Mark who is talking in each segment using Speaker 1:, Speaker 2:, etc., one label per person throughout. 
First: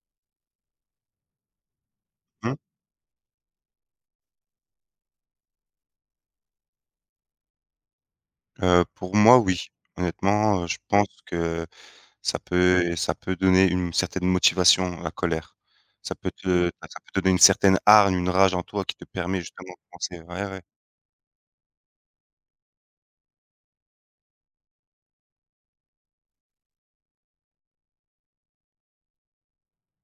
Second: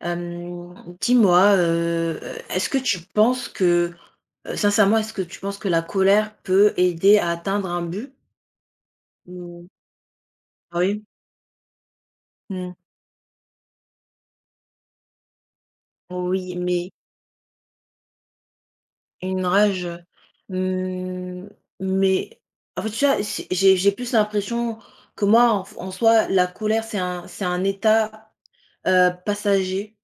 Speaker 1: Hem, dis-moi, heu heu,
Speaker 2: Mmh.
Speaker 1: est-ce que tu penses que, heu, sincèrement, est-ce que tu penses que la colère peut aider à atteindre un but?
Speaker 2: Heu, pour moi oui.
Speaker 1: Ou
Speaker 2: Honnêtement, heu, je
Speaker 1: Oui.
Speaker 2: pense que ça
Speaker 1: Mmh.
Speaker 2: peut ça peut donner une certaine motivation, la colère. Ça peut
Speaker 1: Oui,
Speaker 2: te enfin
Speaker 1: mais
Speaker 2: ça peut donner une certaine hargne, une rage en toi qui te permet
Speaker 1: Une
Speaker 2: justement de
Speaker 1: rage, heu,
Speaker 2: penser ouais, ouais.
Speaker 1: mmh mais en fait tu vois? C'est j'ai j'ai plus l'impression, que moi en f en soi, la colère, c'est un c'est un état, heu, passager,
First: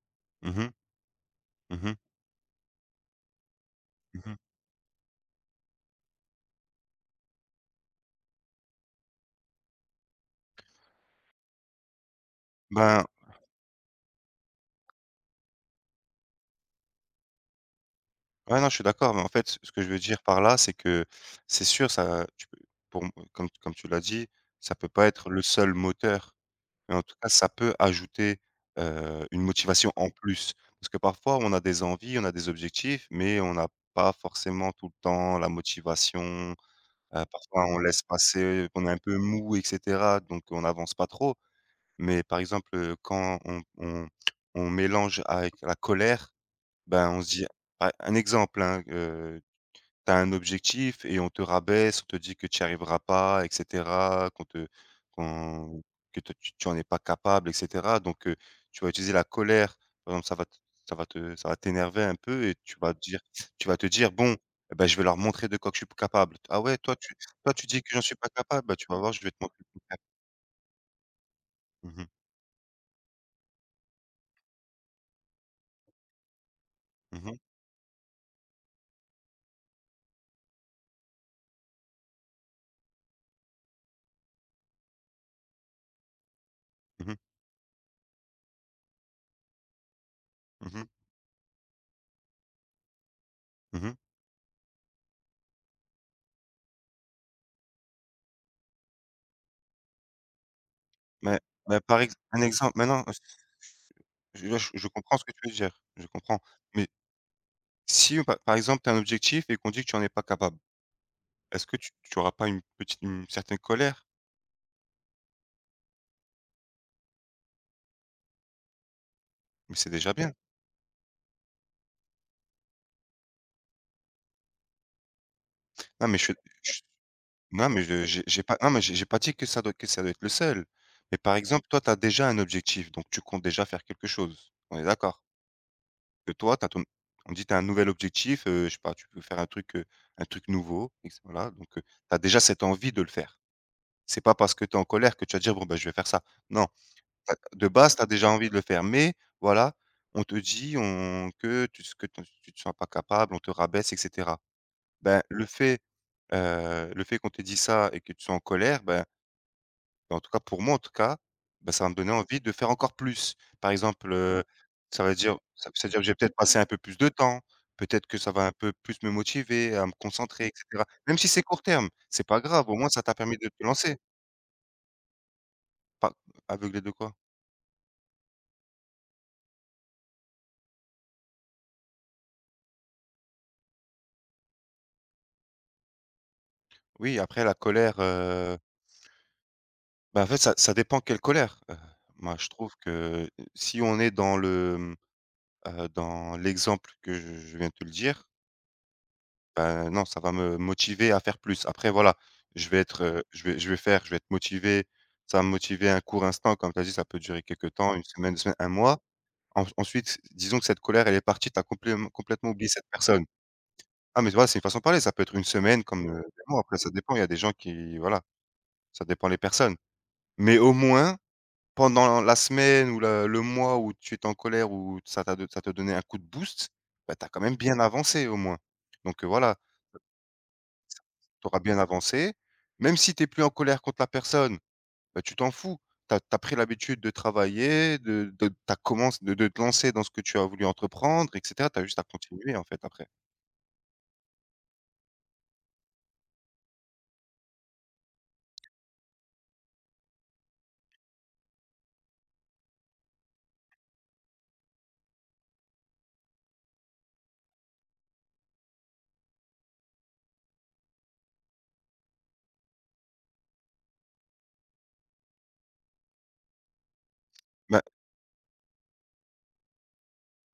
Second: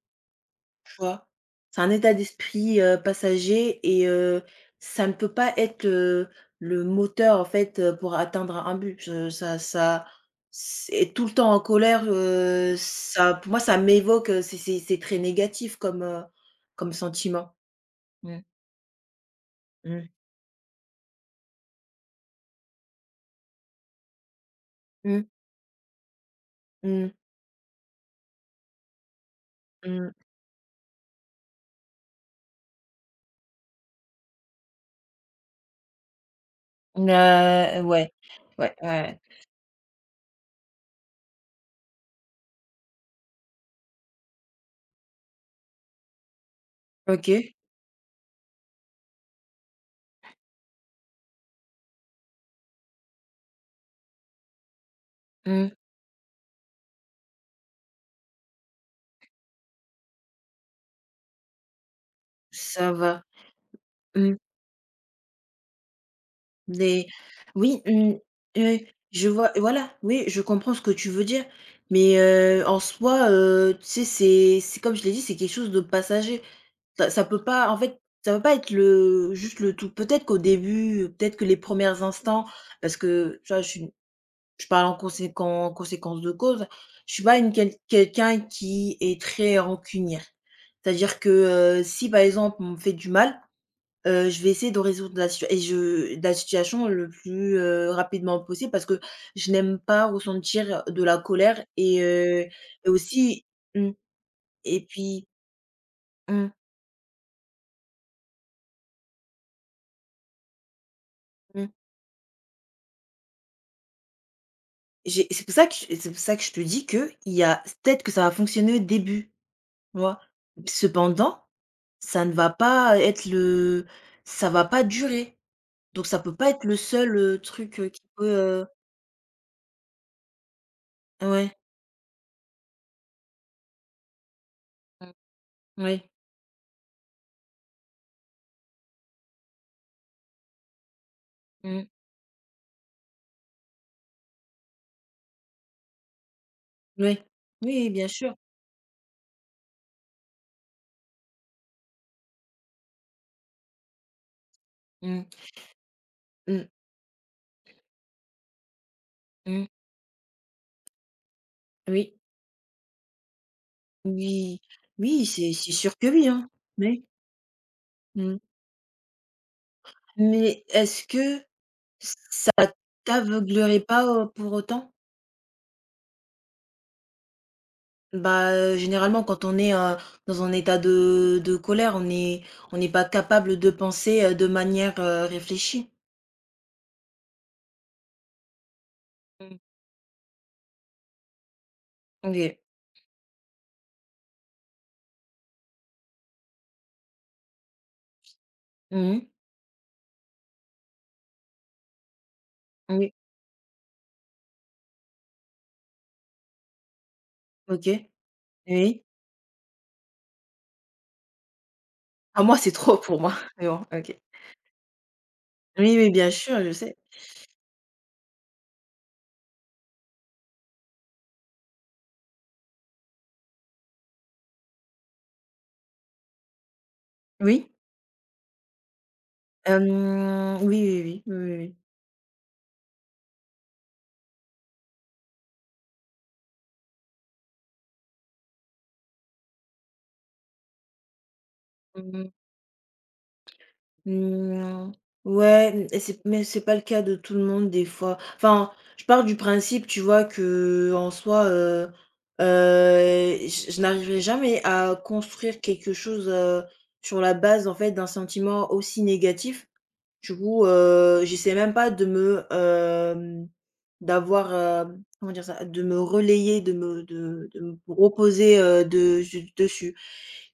Speaker 2: Mmh mh.
Speaker 1: tu vois? C'est
Speaker 2: Mmh
Speaker 1: un
Speaker 2: mh.
Speaker 1: état d'esprit, heu, passager et
Speaker 2: Mmh mh.
Speaker 1: heu, ça ne peut pas être, heu, le moteur en fait pour atteindre un un but. Ça ça s être tout le temps en colère, heu,
Speaker 2: Ben
Speaker 1: ça pour moi, ça m'évoque, heu, c'est c'est c'est très négatif comme, heu, comme sentiment. Mmh.
Speaker 2: Ouais non je suis d'accord, mais en fait, ce que je veux
Speaker 1: Mmh.
Speaker 2: dire par là c'est que, c'est sûr ça tu peux pour me comme comme tu l'as dit: «Ça peut pas
Speaker 1: Mmh.
Speaker 2: être le seul moteur» mais en
Speaker 1: Mmh.
Speaker 2: tout cas ça peut ajouter, heu, une motivation en
Speaker 1: Mmh.
Speaker 2: plus, parce que parfois on a des envies, on a des objectifs, mais on n'a pas forcément tout le temps la motivation.
Speaker 1: Mmh,
Speaker 2: Heu, parfois on
Speaker 1: heu,
Speaker 2: laisse
Speaker 1: ouais.
Speaker 2: passer,
Speaker 1: Ouais,
Speaker 2: qu'on est
Speaker 1: ouais,
Speaker 2: un peu
Speaker 1: ouais.
Speaker 2: mou et cetera donc on n'avance pas trop, mais par exemple, heu, quand on on on mélange avec la colère, ben on se dit
Speaker 1: OK.
Speaker 2: à un exemple hein, heu, tu as un objectif et on te rabaisse, on te dit que tu y arrivera pas et cetera, qu'on te
Speaker 1: Mmh.
Speaker 2: qu'on que toi tu tu en est pas capable et cetera donc heu, tu vas utiliser la colère, par exemple ça va t ça va te ça va t'énerver un peu et tu
Speaker 1: Ça
Speaker 2: vas dire
Speaker 1: va
Speaker 2: tu vas te dire: «Bon
Speaker 1: mmh.
Speaker 2: et ben je vais leur montrer de quoi que je suis p capable. Ah ouais toi
Speaker 1: Des
Speaker 2: tu toi tu
Speaker 1: oui,
Speaker 2: dis que j'en
Speaker 1: mmh.
Speaker 2: suis pas capable? Bah,
Speaker 1: Heu,
Speaker 2: tu vas voir je
Speaker 1: je
Speaker 2: vais te
Speaker 1: vois
Speaker 2: montrer le
Speaker 1: voilà,
Speaker 2: contraire».
Speaker 1: oui, je comprends ce que tu veux dire,
Speaker 2: Mmh mh.
Speaker 1: mais heu, en soi, heu, tu sais? C'est c'est comme je l'ai dit, c'est quelque chose de passager. Ça ça
Speaker 2: Mmh mh.
Speaker 1: peut pas en fait, ça peut pas être le juste le tout. Peut-être qu'au début, heu, peut-être que les 1res instants parce que, tu vois? Je suis une je parle en conséquen en conséquence de cause.
Speaker 2: Mmh
Speaker 1: Je
Speaker 2: mh.
Speaker 1: suis pas une quel quelqu'un qui est très rancunière.
Speaker 2: Mmh mh.
Speaker 1: C'est-à-dire que, heu, si par exemple, on me fait du mal,
Speaker 2: Mmh mh.
Speaker 1: heu, je vais essayer de résoudre la situa et je la situation le plus, heu, rapidement possible parce que je n'aime pas ressentir de la
Speaker 2: Mais
Speaker 1: colère
Speaker 2: mais
Speaker 1: et
Speaker 2: par ex un
Speaker 1: heu,
Speaker 2: exemple mais
Speaker 1: et
Speaker 2: non, heu, s
Speaker 1: aussi mmh
Speaker 2: je, heu,
Speaker 1: et
Speaker 2: je comprends ce
Speaker 1: puis
Speaker 2: que tu veux dire. Je comprends,
Speaker 1: Mmh.
Speaker 2: mais si on pa par exemple tu as un objectif et qu'on dit que tu en es pas capable. Est-ce
Speaker 1: Mmh.
Speaker 2: que tu tu auras pas une petite une certaine colère?
Speaker 1: J'ai c'est pour ça que et c'est pour ça que je te dis qu'il y a c peut-être que ça va fonctionner au début,
Speaker 2: Mais c'est
Speaker 1: tu
Speaker 2: déjà
Speaker 1: vois?
Speaker 2: bien.
Speaker 1: Cependant, ça ne va pas ê être le ça va pas durer, donc
Speaker 2: Non mais
Speaker 1: ça
Speaker 2: je suis
Speaker 1: peut
Speaker 2: ch
Speaker 1: pas être le seul, heu,
Speaker 2: non
Speaker 1: truc,
Speaker 2: mais
Speaker 1: heu, qui
Speaker 2: je j'ai
Speaker 1: peut,
Speaker 2: j'ai pas
Speaker 1: heu
Speaker 2: non mais j'ai j'ai pas dit que ça doit que ça doit être le seul, mais par
Speaker 1: Ouais.
Speaker 2: exemple toi, tu as déjà un objectif donc tu comptes déjà faire quelque chose, on est
Speaker 1: Mmh.
Speaker 2: d'accord?
Speaker 1: Oui.
Speaker 2: Que toi tu as ton n on dit tu as un nouvel objectif, heu, je sais pas tu peux faire un truc, heu, un truc nouveau et que c voila donc
Speaker 1: Mmh
Speaker 2: heu,
Speaker 1: mh.
Speaker 2: tu as déjà cette envie de le faire. C'est pas parce que tu es en colère que tu vas dire: «Bon ben je vais faire ça». Non,
Speaker 1: Oui.
Speaker 2: tu as de
Speaker 1: Oui,
Speaker 2: base tu as
Speaker 1: bien
Speaker 2: déjà
Speaker 1: sûr!
Speaker 2: envie de le faire, mais voilà, on te dit on que tu s que t'en s tu sera pas capable, on te rabaisse et cetera. Ben
Speaker 1: Mmh.
Speaker 2: le fait,
Speaker 1: Mmh.
Speaker 2: heu, le fait qu'on te dit ça et que tu sois en colère, ben
Speaker 1: Mmh.
Speaker 2: ben en tout cas, pour moi en tout cas, ben ça va me donner
Speaker 1: Oui.
Speaker 2: envie de faire encore plus. Par exemple, heu,
Speaker 1: Oui.
Speaker 2: ça veut
Speaker 1: Oui,
Speaker 2: dire
Speaker 1: c'est
Speaker 2: ça
Speaker 1: c'est
Speaker 2: ça veut
Speaker 1: sûr
Speaker 2: dire que
Speaker 1: que
Speaker 2: je vais
Speaker 1: oui
Speaker 2: peut-être
Speaker 1: hein,
Speaker 2: passer un peu plus
Speaker 1: mais
Speaker 2: de temps, peut-être que ça
Speaker 1: Mmh.
Speaker 2: va un peu plus me motiver, à me concentrer et
Speaker 1: Mais,
Speaker 2: cetera.
Speaker 1: est-ce
Speaker 2: Même si
Speaker 1: que
Speaker 2: c'est court terme,
Speaker 1: ç
Speaker 2: c'est pas
Speaker 1: ça
Speaker 2: grave au moins, ça t'a permis de te
Speaker 1: t'aveuglerait
Speaker 2: lancer
Speaker 1: pas, heu, pour autant?
Speaker 2: Pas aveuglé de quoi?
Speaker 1: Bah, heu, généralement quand on est, heu, dans un état de de colère, on est on est pas capable de penser, heu, de manière, heu, réfléchie.
Speaker 2: Oui, après la colère, heu
Speaker 1: Mmh.
Speaker 2: bah, en fait, ça ça dépend quelle colère, heu, moi, je
Speaker 1: OK.
Speaker 2: trouve que si on est dans le, mmh, heu, dans l'exemple que je je viens de le dire
Speaker 1: Mmh mh.
Speaker 2: bah non, ça va me motiver à faire plus. Après, voilà, je vais être,
Speaker 1: Oui.
Speaker 2: heu, je vais je vais faire, je vais être motivé, ça va me motiver un court instant comme tu as dit, ça peut durer quelque temps, 1
Speaker 1: OK.
Speaker 2: semaine, 2 semaines, 1 mois.
Speaker 1: Oui.
Speaker 2: Ens ensuite, disons que cette colère, elle est partie, tu as complèment
Speaker 1: Ah
Speaker 2: complètement
Speaker 1: moi,
Speaker 2: oublié
Speaker 1: c'est
Speaker 2: cette
Speaker 1: trop pour
Speaker 2: personne.
Speaker 1: moi, mais bon. OK.
Speaker 2: Ah, mais tu vois, c'est une façon de parler, ça peut être 1 semaine
Speaker 1: Oui,
Speaker 2: comme,
Speaker 1: oui,
Speaker 2: heu,
Speaker 1: bien
Speaker 2: des mois,
Speaker 1: sûr. Je
Speaker 2: après, ça
Speaker 1: sais.
Speaker 2: dépend il y a des gens qui voilà, ça dépend les personnes, mais, au moins, pendant la semaine ou la le mois où tu étais en colère où ça t'a do ça te donnait un coup de boost, bah, tu as quand même
Speaker 1: Oui.
Speaker 2: bien avancé au moins donc heu, voilà. S
Speaker 1: Hem. Oui, oui, oui, oui,
Speaker 2: tu
Speaker 1: oui,
Speaker 2: auras
Speaker 1: oui.
Speaker 2: bien avancé! Même si tu es plus en colère contre la personne, bah, tu t'en fous! Tu as tu as pris l'habitude de travailler, de de tu as commenc de de te lancer dans ce que tu as voulu entreprendre et cetera. Tu as juste à
Speaker 1: Mmh mh.
Speaker 2: continuer, en fait, après.
Speaker 1: Mmh. Ouais, m et c'est mais c'est pas le cas de tout le monde des fois, enfin, je pars du principe, tu vois, qu'en soi, heu heu et j je n'arriverai jamais, à construire quelque chose, heu, sur la base, en fait, d'un sentiment aussi négatif, du coup, heu, j'essaie même pas de me, hem d'avoir, hem comment dire ça? De me relayer, de me de de me
Speaker 2: Mais
Speaker 1: reposer, heu, de zu dessus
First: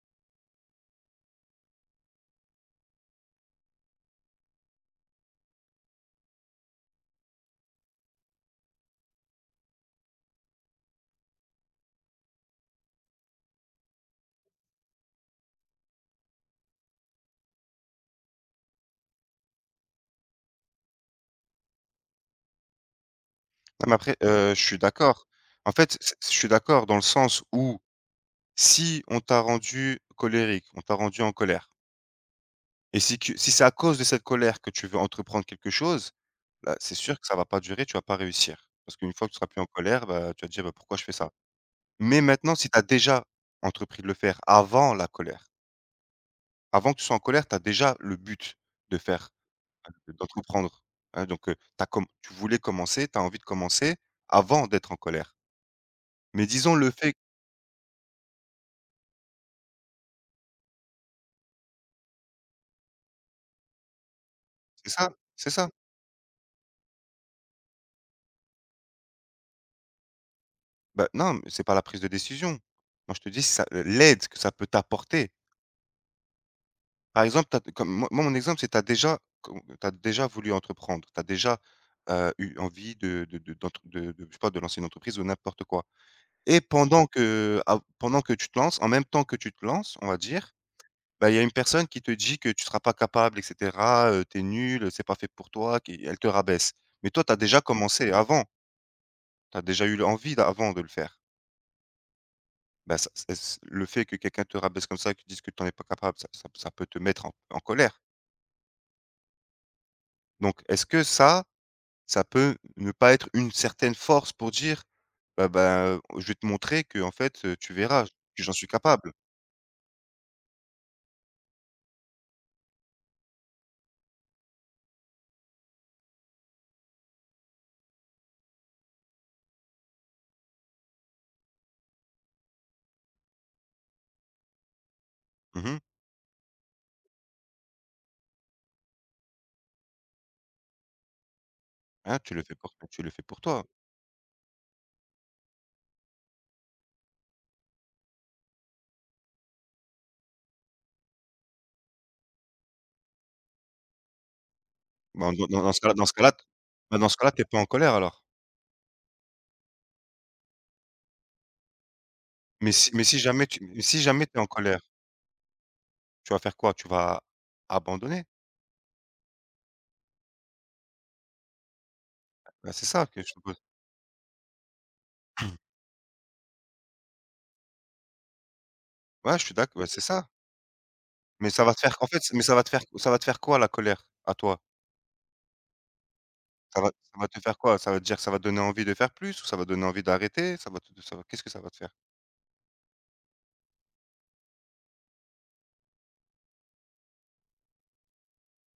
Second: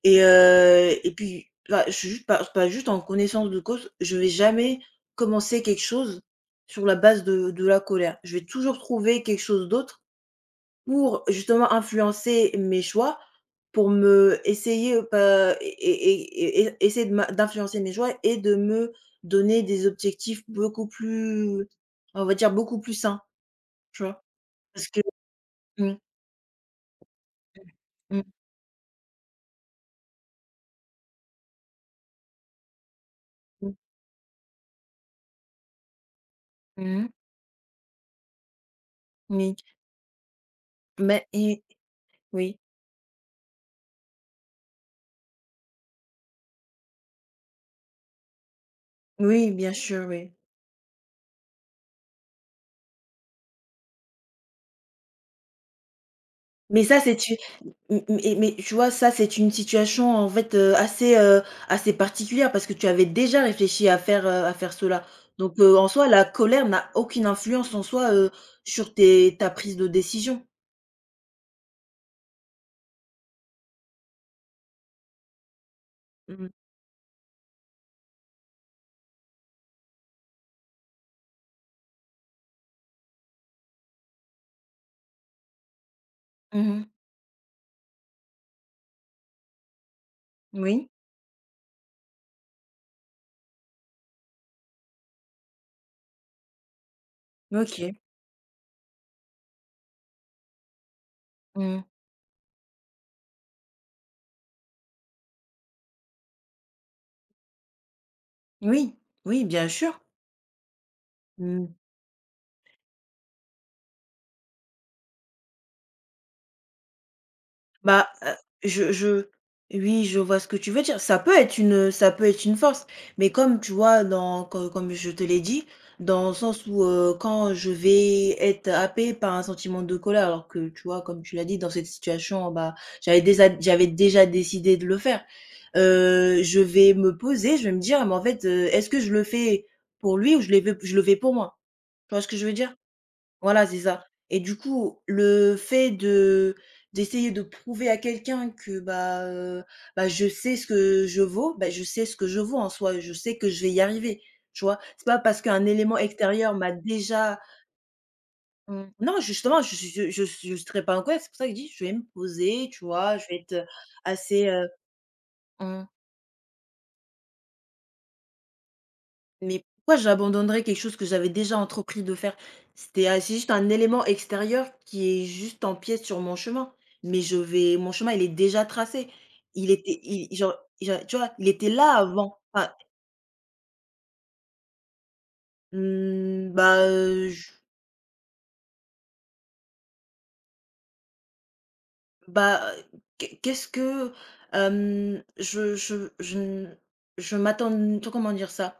Speaker 1: et heu et puis, là, j je suis jus pas pas juste en connaissance de cause. Je vais jamais commencer quelque chose, sur la base de de la colère. Je vais toujours trouver quelque chose d'autre, pour, justement, influencer mes choix, pour me essayer, heu, pas é é é é essayer de m'in d'influencer mes choix et de me donner des objectifs beaucoup plus on va dire, beaucoup plus sains,
Speaker 2: Ouais, mais
Speaker 1: tu
Speaker 2: après,
Speaker 1: vois?
Speaker 2: heu, je suis
Speaker 1: Parce que
Speaker 2: d'accord, en
Speaker 1: mmh.
Speaker 2: fait, je s je suis d'accord dans le sens où,
Speaker 1: Mmh.
Speaker 2: si on t'a rendue colérique, on t'a rendue en colère et si tu si c'est à
Speaker 1: Mmh.
Speaker 2: cause de cette colère que tu veux entreprendre quelque chose, bah,
Speaker 1: Mmh
Speaker 2: c'est
Speaker 1: mh.
Speaker 2: sûr que ça va pas durer, tu vas pas réussir parce qu'une fois que tu seras
Speaker 1: Mi
Speaker 2: plus en colère, bah, tu vas te dire, heu: «Pourquoi je fais
Speaker 1: Mais
Speaker 2: ça?»
Speaker 1: i
Speaker 2: mais maintenant
Speaker 1: oui.
Speaker 2: si tu as déjà entrepris de le faire avant la colère Avant que tu sois en colère, tu as déjà le but de faire
Speaker 1: Oui, bien sûr, oui.
Speaker 2: d'entreprendre hein donc heu, tu as com tu voulais commencer, tu as envie de commencer avant d'être en colère mais disons
Speaker 1: Mais
Speaker 2: le
Speaker 1: ça,
Speaker 2: fait
Speaker 1: c'est t m m et mais tu vois? Ça, c'est une situation en fait, heu, assez, heu, assez particulière parce que tu avais déjà réfléchi à faire, heu, à faire
Speaker 2: C'est
Speaker 1: cela
Speaker 2: ça, c'est
Speaker 1: donc
Speaker 2: ça.
Speaker 1: heu, en soi, la colère n'a aucune influence en soi, heu, sur tes ta prise de décision.
Speaker 2: Ben non mais c'est pas la prise de décision. Moi je te dis ça l l'aide que ça peut t'apporter
Speaker 1: Mmh mh.
Speaker 2: par exemple, tu as comme m moi, mon exemple, c'est tu as déjà com tu as déjà voulu entreprendre, tu as déjà, heu, eu envie de de de d'ent de je sais pas, de lancer une entreprise ou n'importe quoi et
Speaker 1: Mmh mh.
Speaker 2: pendant qu'av pendant que tu te lances en même temps que tu te lances on va dire,
Speaker 1: Moui.
Speaker 2: bah il y a une personne qui te dit que tu seras pas capable et cetera, heu, tu es nul, c'est pas fait pour toi qui elle te rabaisse mais toi tu as déjà
Speaker 1: OK.
Speaker 2: commencé avant tu as déjà eu l'envie avant de le faire
Speaker 1: Mmh mh.
Speaker 2: bah ça s et c le fait que quelqu'un te rabaisse, comme ça, et te dise que tu en es pas capable. Ça ça ça peut te mettre en en colère?
Speaker 1: Oui, oui, bien sûr.
Speaker 2: Donc, est-ce que ça
Speaker 1: Mmh.
Speaker 2: ça peut ne pas être une certaine force pour dire: «Ah, ben, heu, je vais te montrer qu'en fait, heu, tu verras,
Speaker 1: Bah,
Speaker 2: j
Speaker 1: heu,
Speaker 2: que j'en suis
Speaker 1: je
Speaker 2: capable».
Speaker 1: je oui, je vois ce que tu veux dire, ça peut être une, heu, ça peut être une force mais comme tu vois? Dans co comme je te l'ai dit, dans le sens où, heu, quand je vais être happé par un sentiment de colère alors que, tu vois? Comme tu l'as dit, dans cette situation, bah, j'avais déza j'avais déjà décidé de le faire,
Speaker 2: Mmh mh.
Speaker 1: heu, je vais me poser, je vais me dire: «Mais, en fait, heu, est-ce que je le fais pour lui ou je le v je le fais pour moi», tu
Speaker 2: Hein,
Speaker 1: vois ce
Speaker 2: tu
Speaker 1: que
Speaker 2: le
Speaker 1: je veux
Speaker 2: fais
Speaker 1: dire?
Speaker 2: pour tu le fais pour toi.
Speaker 1: Voilà, c'est ça et du coup, le fait de d'essayer de prouver à quelqu'un que, bah, heu, bah, je sais ce que je vaux, ben, je sais ce que je vaux en soi, je sais que je vais y arriver, tu vois? C'est pas
Speaker 2: Bah,
Speaker 1: parce
Speaker 2: dans dans
Speaker 1: qu'un
Speaker 2: dans ce cas-là
Speaker 1: élément
Speaker 2: dans ce cas-là, t
Speaker 1: extérieur m'a
Speaker 2: bah, dans ce cas-là,
Speaker 1: déjà
Speaker 2: tu es pas en colère alors.
Speaker 1: Mmh. Non, justement, je s je je je serais pas en colère, c'est pour ça que je dis: «Je vais me poser»,
Speaker 2: Mais
Speaker 1: tu
Speaker 2: s mais
Speaker 1: vois?
Speaker 2: si
Speaker 1: Je vais
Speaker 2: jamais
Speaker 1: être,
Speaker 2: tu
Speaker 1: heu,
Speaker 2: mais si jamais tu es en
Speaker 1: assez, heu
Speaker 2: colère
Speaker 1: mmh.
Speaker 2: tu vas faire quoi, tu vas abandonner?
Speaker 1: Mais pourquoi j'abandonnerais quelque chose que j'avais déjà entrepris de faire?
Speaker 2: Bah, c'est ça
Speaker 1: C'était ah,
Speaker 2: que je
Speaker 1: c'est
Speaker 2: te
Speaker 1: juste
Speaker 2: pose.
Speaker 1: un élément extérieur qui est juste empiète sur mon chemin. Mais je vais mon chemin il est déjà tracé,
Speaker 2: Voilà, je suis d'ac
Speaker 1: il
Speaker 2: bah,
Speaker 1: était
Speaker 2: c'est
Speaker 1: i
Speaker 2: ça!
Speaker 1: il genre genre, tu vois? Il
Speaker 2: Mais ça
Speaker 1: était
Speaker 2: va te
Speaker 1: là
Speaker 2: faire en fait,
Speaker 1: avant.
Speaker 2: mais ça va
Speaker 1: Enfin
Speaker 2: te faire ça va te faire quoi la colère, à toi?
Speaker 1: Mmh bah,
Speaker 2: Ça va ça va
Speaker 1: heu,
Speaker 2: te faire
Speaker 1: j
Speaker 2: quoi? Ça veut dire que ça va donner envie de faire plus? Ou ça va donner envie d'arrêter? Ça va te ça va qu'est-ce que ça va te faire?
Speaker 1: Bah, heu, qu'est qu'est-ce que, hem, je je je n je m'attends n tout, comment dire ça?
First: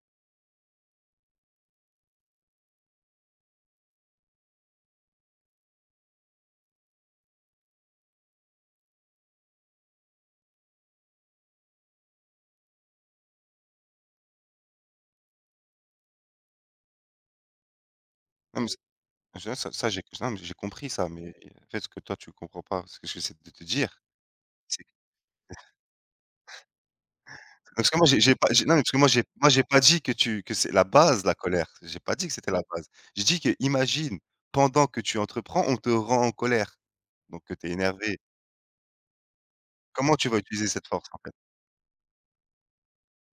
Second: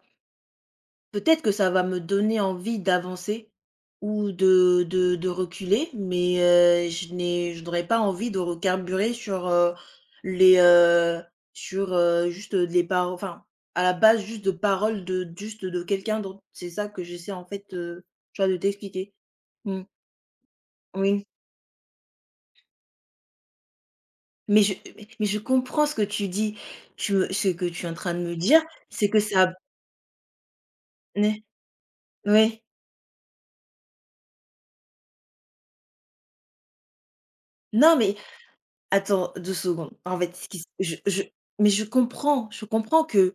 Speaker 1: Peut-être que ça va me donner envie d'avancer, ou de de de reculer, mais heu, je n'ai je n'aurais pas envie de recarburer sur, heu, les, heu, sur, heu juste, heu, de les par enfin à la base, juste de paroles de d juste de quelqu'un d'autre. C'est ça que j'essaie en fait, heu, tu vois, de
Speaker 2: Non mais ç
Speaker 1: t'expliquer.
Speaker 2: mais tu vois, ça
Speaker 1: Mmh.
Speaker 2: ça, j'ai non, mais j'ai j'ai compris ça,
Speaker 1: Oui.
Speaker 2: mais heu, en fait ce que toi tu comprends pas, ce que j'essaie de te dire,
Speaker 1: Mais je
Speaker 2: c'est q
Speaker 1: mais mais je comprends ce que tu dis. Tu me ce que tu es
Speaker 2: parce
Speaker 1: en
Speaker 2: que moi
Speaker 1: train de
Speaker 2: j'ai
Speaker 1: me
Speaker 2: j'ai pas
Speaker 1: dire,
Speaker 2: j'ai non mais parce que
Speaker 1: c'est
Speaker 2: moi
Speaker 1: que
Speaker 2: j'ai
Speaker 1: ça
Speaker 2: moi
Speaker 1: b
Speaker 2: j'ai pas dit que tu que c'est la
Speaker 1: N
Speaker 2: base, la
Speaker 1: eh.
Speaker 2: colère, j'ai pas dit que c'était
Speaker 1: oui.
Speaker 2: la base, j'ai dit que: imagine, pendant que tu entreprends, on te rend en colère donc que tu es
Speaker 1: Non mais,
Speaker 2: énervée.
Speaker 1: attends 2 secondes.
Speaker 2: Comment
Speaker 1: En
Speaker 2: tu
Speaker 1: fait,
Speaker 2: vas
Speaker 1: ce qui s
Speaker 2: utiliser cette
Speaker 1: je
Speaker 2: force, en
Speaker 1: je
Speaker 2: fait?
Speaker 1: mais je comprends je comprends que,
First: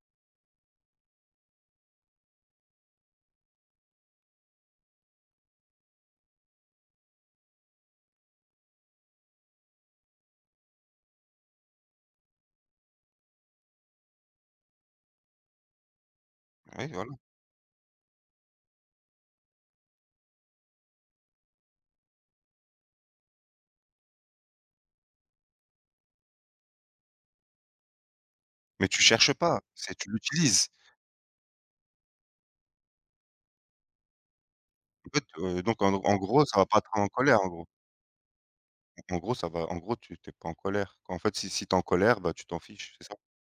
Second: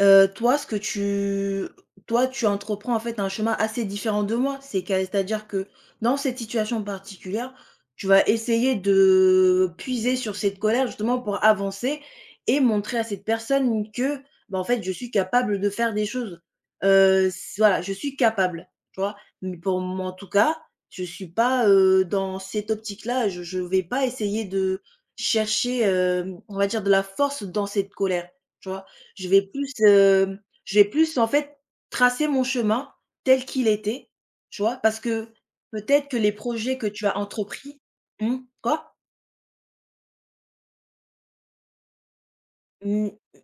Speaker 1: heu, toi ce que tu toi tu entreprends en fait un chemin assez différent de moi, c'est qu'à c'est-à-dire que, dans cette situation particulière, tu vas essayer de puiser sur cette colère justement pour avancer et montrer à cette personne que, bah en fait, je suis capable de faire des choses.
Speaker 2: Oui, voilà.
Speaker 1: Heu, c voilà, je suis capable, tu vois? Mais pour moi, en tout cas, je suis pas, heu, dans cette optique-là, je je vais pas essayer de chercher, hem, on va dire, de la force dans cette colère. Tu vois?
Speaker 2: Mais tu
Speaker 1: Je
Speaker 2: cherches
Speaker 1: vais
Speaker 2: pas,
Speaker 1: plus,
Speaker 2: c'est tu
Speaker 1: hem,
Speaker 2: l'utilises.
Speaker 1: je vais plus en fait tracer mon chemin, tel qu'il était, tu vois? Parce
Speaker 2: En fait,
Speaker 1: que,
Speaker 2: heu, donc en
Speaker 1: peut-être que
Speaker 2: en
Speaker 1: les
Speaker 2: gros ça va
Speaker 1: projets
Speaker 2: pas
Speaker 1: que
Speaker 2: te
Speaker 1: tu
Speaker 2: rendre en
Speaker 1: as
Speaker 2: colère, en gros?
Speaker 1: entrepris mmh, quoi?
Speaker 2: Donc en gros ça va en gros tu tu es pas en colère, quand en fait si si tu es en colère, bah, tu t'en fiches, c'est
Speaker 1: Mmh,
Speaker 2: ça?
Speaker 1: m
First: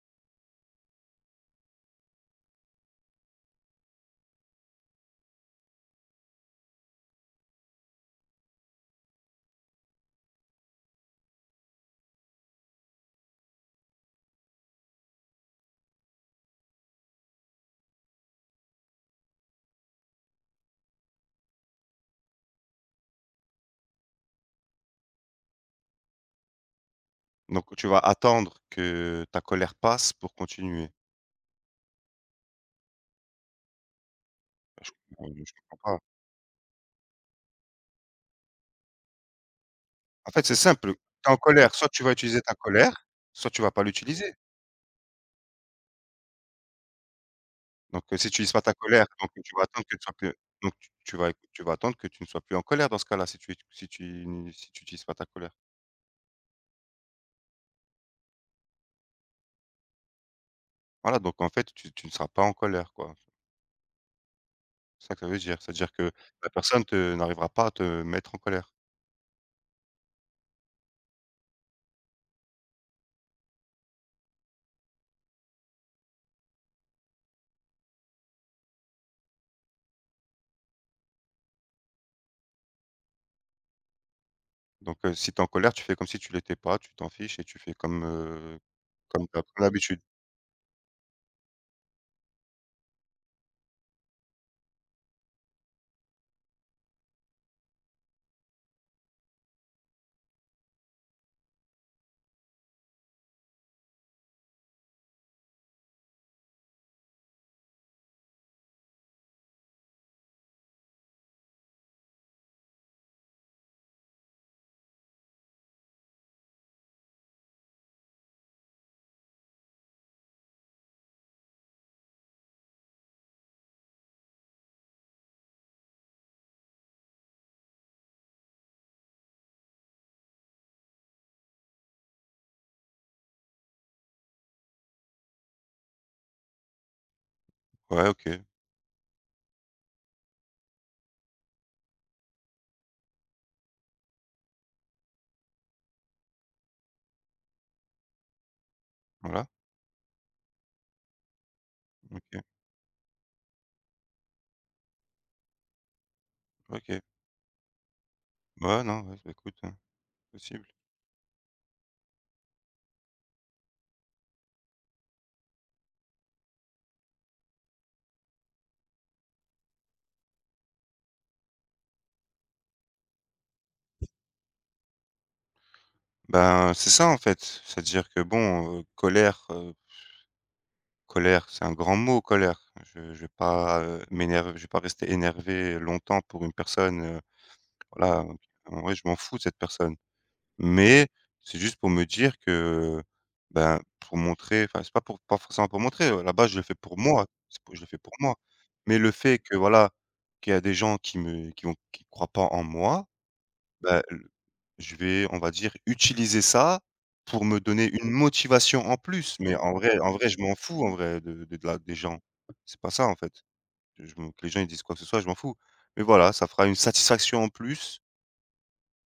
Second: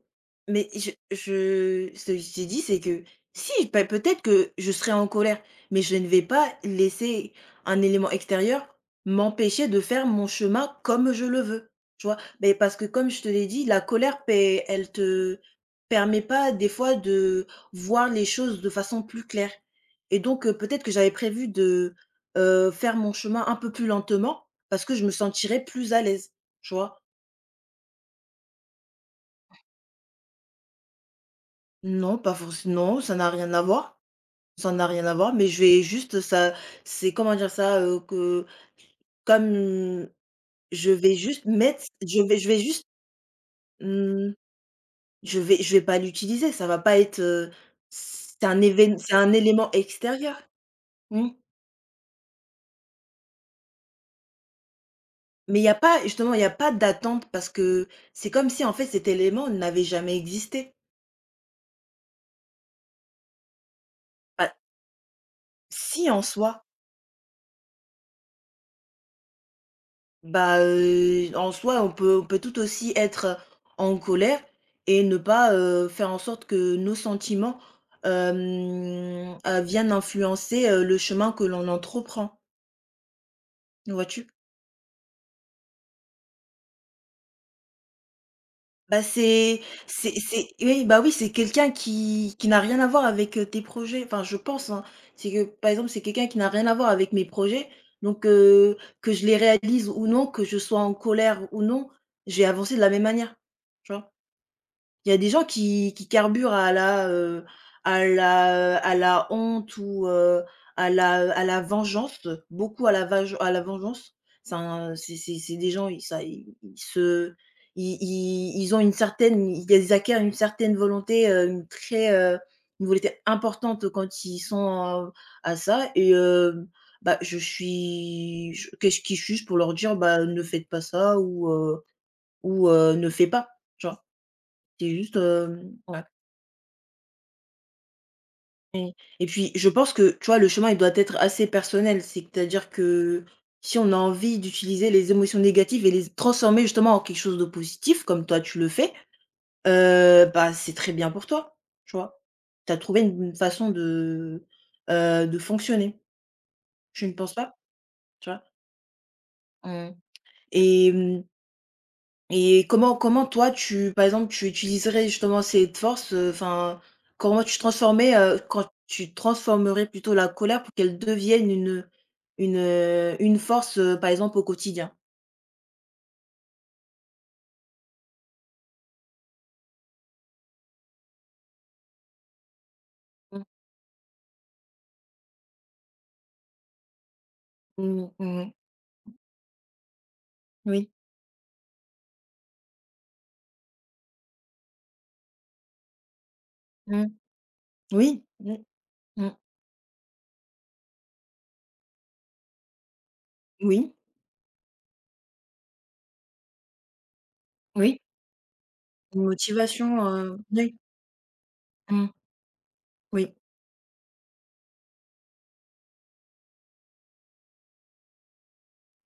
Speaker 1: mais je je ce que je t'ai dit, c'est que, si! Bah, peut-être que je serais en colère, mais je ne vais pas laisser un élément extérieur m'empêcher de faire mon chemin comme je le veux, tu vois? Mais parce que comme je te l'ai dit, la colère p eh, elle te permet pas des fois de voir les choses de façon plus claire et donc heu, peut-être que j'avais prévu de, heu, faire mon chemin un peu plus lentement parce que je me sentirais plus à l'aise, tu vois?
Speaker 2: Donc, tu vas attendre que ta colère passe pour continuer.
Speaker 1: Non, pas forcé non, ça n'a rien à voir, ça n'a
Speaker 2: Je
Speaker 1: rien à
Speaker 2: comprends
Speaker 1: voir, mais
Speaker 2: je
Speaker 1: je vais
Speaker 2: comprends pas.
Speaker 1: juste ça c'est comment dire ça? Heu, que comme
Speaker 2: En fait, c'est
Speaker 1: je
Speaker 2: simple,
Speaker 1: vais
Speaker 2: tu es en
Speaker 1: juste
Speaker 2: colère,
Speaker 1: mettre
Speaker 2: soit tu vas
Speaker 1: je vais
Speaker 2: utiliser
Speaker 1: je
Speaker 2: ta
Speaker 1: vais juste,
Speaker 2: colère, soit tu vas pas
Speaker 1: mmh
Speaker 2: l'utiliser!
Speaker 1: je vais je vais pas l'utiliser. Ça va pas être, heu
Speaker 2: Donc si tu
Speaker 1: c'est
Speaker 2: utilises pas
Speaker 1: un
Speaker 2: ta
Speaker 1: évén
Speaker 2: colère
Speaker 1: c'est
Speaker 2: donc
Speaker 1: un
Speaker 2: tu vas
Speaker 1: élément
Speaker 2: attendre qu'une fois que
Speaker 1: extérieur.
Speaker 2: donc t tu
Speaker 1: Mmh.
Speaker 2: vas tu vas attendre que tu ne sois plus en colère, dans ce cas-là, si tu es si tu n' si tu utilises pas ta colère.
Speaker 1: Mais il y a pas, justement il y a pas d'attente parce que c'est comme si, en fait, cet élément n'avait jamais existé.
Speaker 2: Voilà, donc en fait, tu tu ne seras pas en colère, quoi.
Speaker 1: Heu
Speaker 2: C'est ça que ça veut dire, ça veut dire
Speaker 1: Si,
Speaker 2: que
Speaker 1: en
Speaker 2: la
Speaker 1: soi.
Speaker 2: personne te n'arrivera pas à te mettre en colère.
Speaker 1: Bah heu et en soi, on peut on peut tout aussi être en colère et ne pas, heu, faire en sorte que nos sentiments, hem heu, viennent influencer, heu, le chemin que l'on entreprend. Vois-tu?
Speaker 2: Donc heu, si tu es en colère, tu fais comme si tu l'étais pas, tu t'en fiches, et tu fais comme, heu,
Speaker 1: Bah,
Speaker 2: comme tu as pris
Speaker 1: c'est
Speaker 2: l'habitude.
Speaker 1: c'est c'est oui, bah oui! C'est quelqu'un qui qui n'a rien à voir avec, heu, tes projets. Enfin, je pense, hein. C'est que par exemple, c'est quelqu'un qui n'a rien à voir avec mes projets, donc heu, que je les réalise ou non, que je sois en colère ou non, je vais avancer de la même manière, tu vois? Il y a des gens qui qui carburent à la, heu à la, heu à la honte ou heu, à la, heu à la vengeance, beaucoup à la vage à la vengeance. Ça un c'est c'est c'est des gens ils ça, ils se i i ils ont une certaine ils acquièrent une certaine volonté, hem, très, heu une volonté importante, quand ils sont à heu à ça et hem bah, je suis je qu'est-ce qui suis-je pour leur dire: «Bah ne faites pas ça ou heu ou heu, ne fais pas». Tu vois? C'est juste, hem ouais.
Speaker 2: Ouais, OK.
Speaker 1: Oui. Et puis je pense que, tu vois, le chemin, il doit être assez personnel, c'est-à-dire que, si on a envie d'utiliser les émotions négatives et les z transformer justement en quelque chose de positif comme toi tu le fais,
Speaker 2: Voilà.
Speaker 1: heu, bah, c'est très bien pour toi, tu vois?
Speaker 2: OK.
Speaker 1: Tu as trouvé une façon de, heu, de fonctionner.
Speaker 2: OK.
Speaker 1: Tu ne penses pas? Tu vois?
Speaker 2: Ouais, non. Ouais, c'est écoute, heu,
Speaker 1: Mmh.
Speaker 2: possible.
Speaker 1: Et mmh et comment comment toi tu, par exemple, tu utiliserais justement cette force, heu, enfin, comment tu transformais, heu quand tu transformerais, plutôt, la colère, pour qu'elle devienne une, heu, une, heu, une force, heu, par exemple au quotidien?
Speaker 2: Ben, c'est ça en fait, c'est-à-dire que, bon, heu, colère, heu pff, colère, c'est un grand mot, colère, je je vais
Speaker 1: Mmh.
Speaker 2: pas, heu, m'énerv je vais pas rester énervé longtemps pour une personne, heu,
Speaker 1: Mmh
Speaker 2: voilà,
Speaker 1: mh.
Speaker 2: en
Speaker 1: Mmh mh.
Speaker 2: en vrai, je m'en fous de cette personne.
Speaker 1: Oui.
Speaker 2: Mais c'est juste pour me dire que, ben, pour montrer enfin c'est pas pour pas forcément pour montrer à la base, je le fais pour
Speaker 1: Mmh.
Speaker 2: moi, c'est pou je le fais pour
Speaker 1: Oui,
Speaker 2: moi,
Speaker 1: mmh
Speaker 2: mais le
Speaker 1: mh, mmh.
Speaker 2: fait que voilà, qu'il y a des gens qui me qui vont qui croient pas en moi,
Speaker 1: Oui.
Speaker 2: ben, heu, je vais, on va dire, utiliser ça, pour me donner
Speaker 1: Oui.
Speaker 2: une motivation en plus. Mais, en vrai,
Speaker 1: Motivation,
Speaker 2: en vrai, je
Speaker 1: heu,
Speaker 2: m'en
Speaker 1: oui.
Speaker 2: fous, en vrai, de de de la des
Speaker 1: Mmh.
Speaker 2: gens, c'est pas ça, en fait,
Speaker 1: Oui.
Speaker 2: que je me que les gens, ils disent quoi que ce soit je m'en fous, mais voilà ça fera une satisfaction en plus.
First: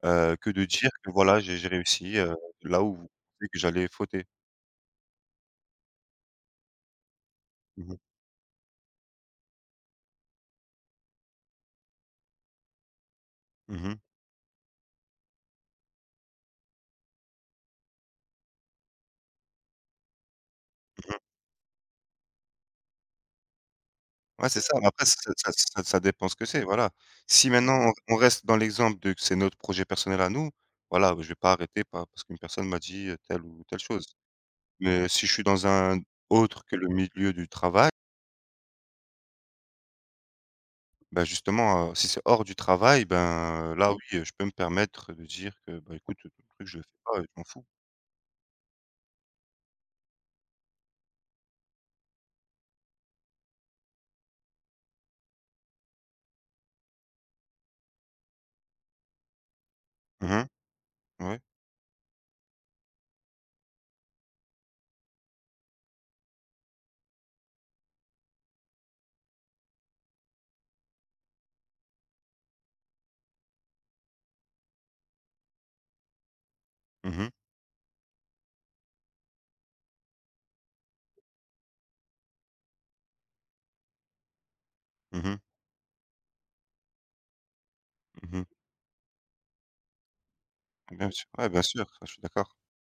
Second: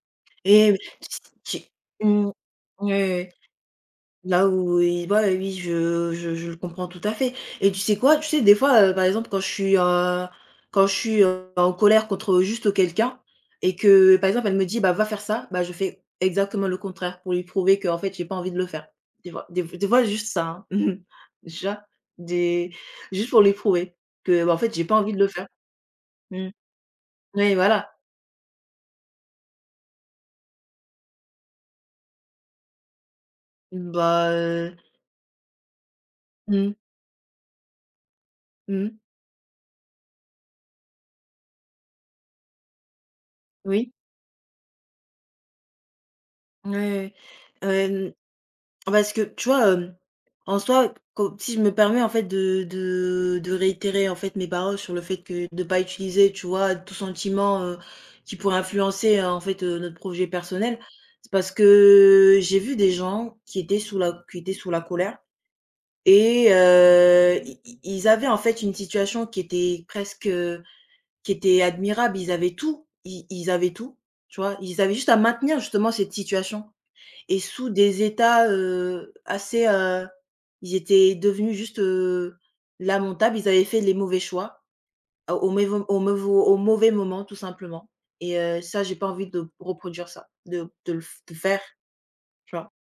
Speaker 2: Heu, que de
Speaker 1: Et oui,
Speaker 2: dire que, voilà, j'ai j'ai
Speaker 1: ç j'ai
Speaker 2: réussi,
Speaker 1: mmh,
Speaker 2: heu, là
Speaker 1: ouais,
Speaker 2: où
Speaker 1: ouais.
Speaker 2: j'ai vu que j'allais fauter.
Speaker 1: Là où il voit oui, je je je le comprends tout à fait, et tu
Speaker 2: Mmh mh.
Speaker 1: sais quoi? Tu sais, des fois, heu, par exemple, quand je suis, heu, quand je suis, heu, ben, en colère contre, heu, juste quelqu'un, et
Speaker 2: Mmh
Speaker 1: que,
Speaker 2: mh.
Speaker 1: heu, par exemple, elle me dit: «Bah, va faire ça», bah, je fais exactement le contraire, pour lui prouver qu'en fait, j'ai pas envie de le faire. Des fois des f des fois, juste ça, hein.
Speaker 2: Mmh mh.
Speaker 1: Déjà, des juste pour lui prouver que,
Speaker 2: Ouais
Speaker 1: bah, en
Speaker 2: c'est ça.
Speaker 1: fait, j'ai
Speaker 2: Mais
Speaker 1: pas
Speaker 2: après ç
Speaker 1: envie de
Speaker 2: ç
Speaker 1: le faire.
Speaker 2: ça ç ça ça dépend ce
Speaker 1: Mmh.
Speaker 2: que
Speaker 1: N
Speaker 2: c'est, voilà. Si
Speaker 1: oui,
Speaker 2: maintenant
Speaker 1: voilà!
Speaker 2: on on reste dans l'exemple de c'est notre projet personnel à nous, voilà, bah, je vais pas arrêter pa parce qu'une personne m'a dit, heu, telle ou telle chose,
Speaker 1: Bah heu
Speaker 2: mais si je suis dans un autre
Speaker 1: Mmh.
Speaker 2: que le milieu du travail.
Speaker 1: Mmh mh.
Speaker 2: Ben, justement, heu, si c'est hors du travail, ben, heu
Speaker 1: Oui.
Speaker 2: là, oui, heu, je peux me permettre de dire que: «Bah, écoute, le truc, je le fais
Speaker 1: Mouais,
Speaker 2: pas, et je m'en fous».
Speaker 1: ouais. Heu, n parce que tu vois? Hem, en soi, co si je me permets, en fait, de de de réitérer, en fait, mes paroles sur le fait que de pas utiliser, tu vois, tout sentiment, heu, qui pourrait influencer, en fait, heu, notre projet
Speaker 2: Mmh mh,
Speaker 1: personnel, c'est
Speaker 2: ouais.
Speaker 1: parce que j'ai vu des gens qui étaient sous la qui étaient sous la colère, et heu, i i ils avaient, en fait, une situation qui était presque, heu, qui était admirable. Ils avaient tout, i ils avaient tout, tu vois? Ils avaient juste à maintenir, justement, cette situation,
Speaker 2: Mmh mh.
Speaker 1: et sous des états, heu, assez, heu, ils étaient devenus juste, heu, lamentables. Ils avaient fait les mauvais choix,
Speaker 2: Mmh
Speaker 1: ah
Speaker 2: mh.
Speaker 1: au maivau au mais vau au mauvais moment, tout simplement,
Speaker 2: Mmh
Speaker 1: et
Speaker 2: mh.
Speaker 1: heu, ça, j'ai pas envie de reproduire ça, de de le
Speaker 2: Bien
Speaker 1: f
Speaker 2: sûr,
Speaker 1: de
Speaker 2: ouais,
Speaker 1: faire,
Speaker 2: bien sûr, ça, je suis d'accord.
Speaker 1: tu vois?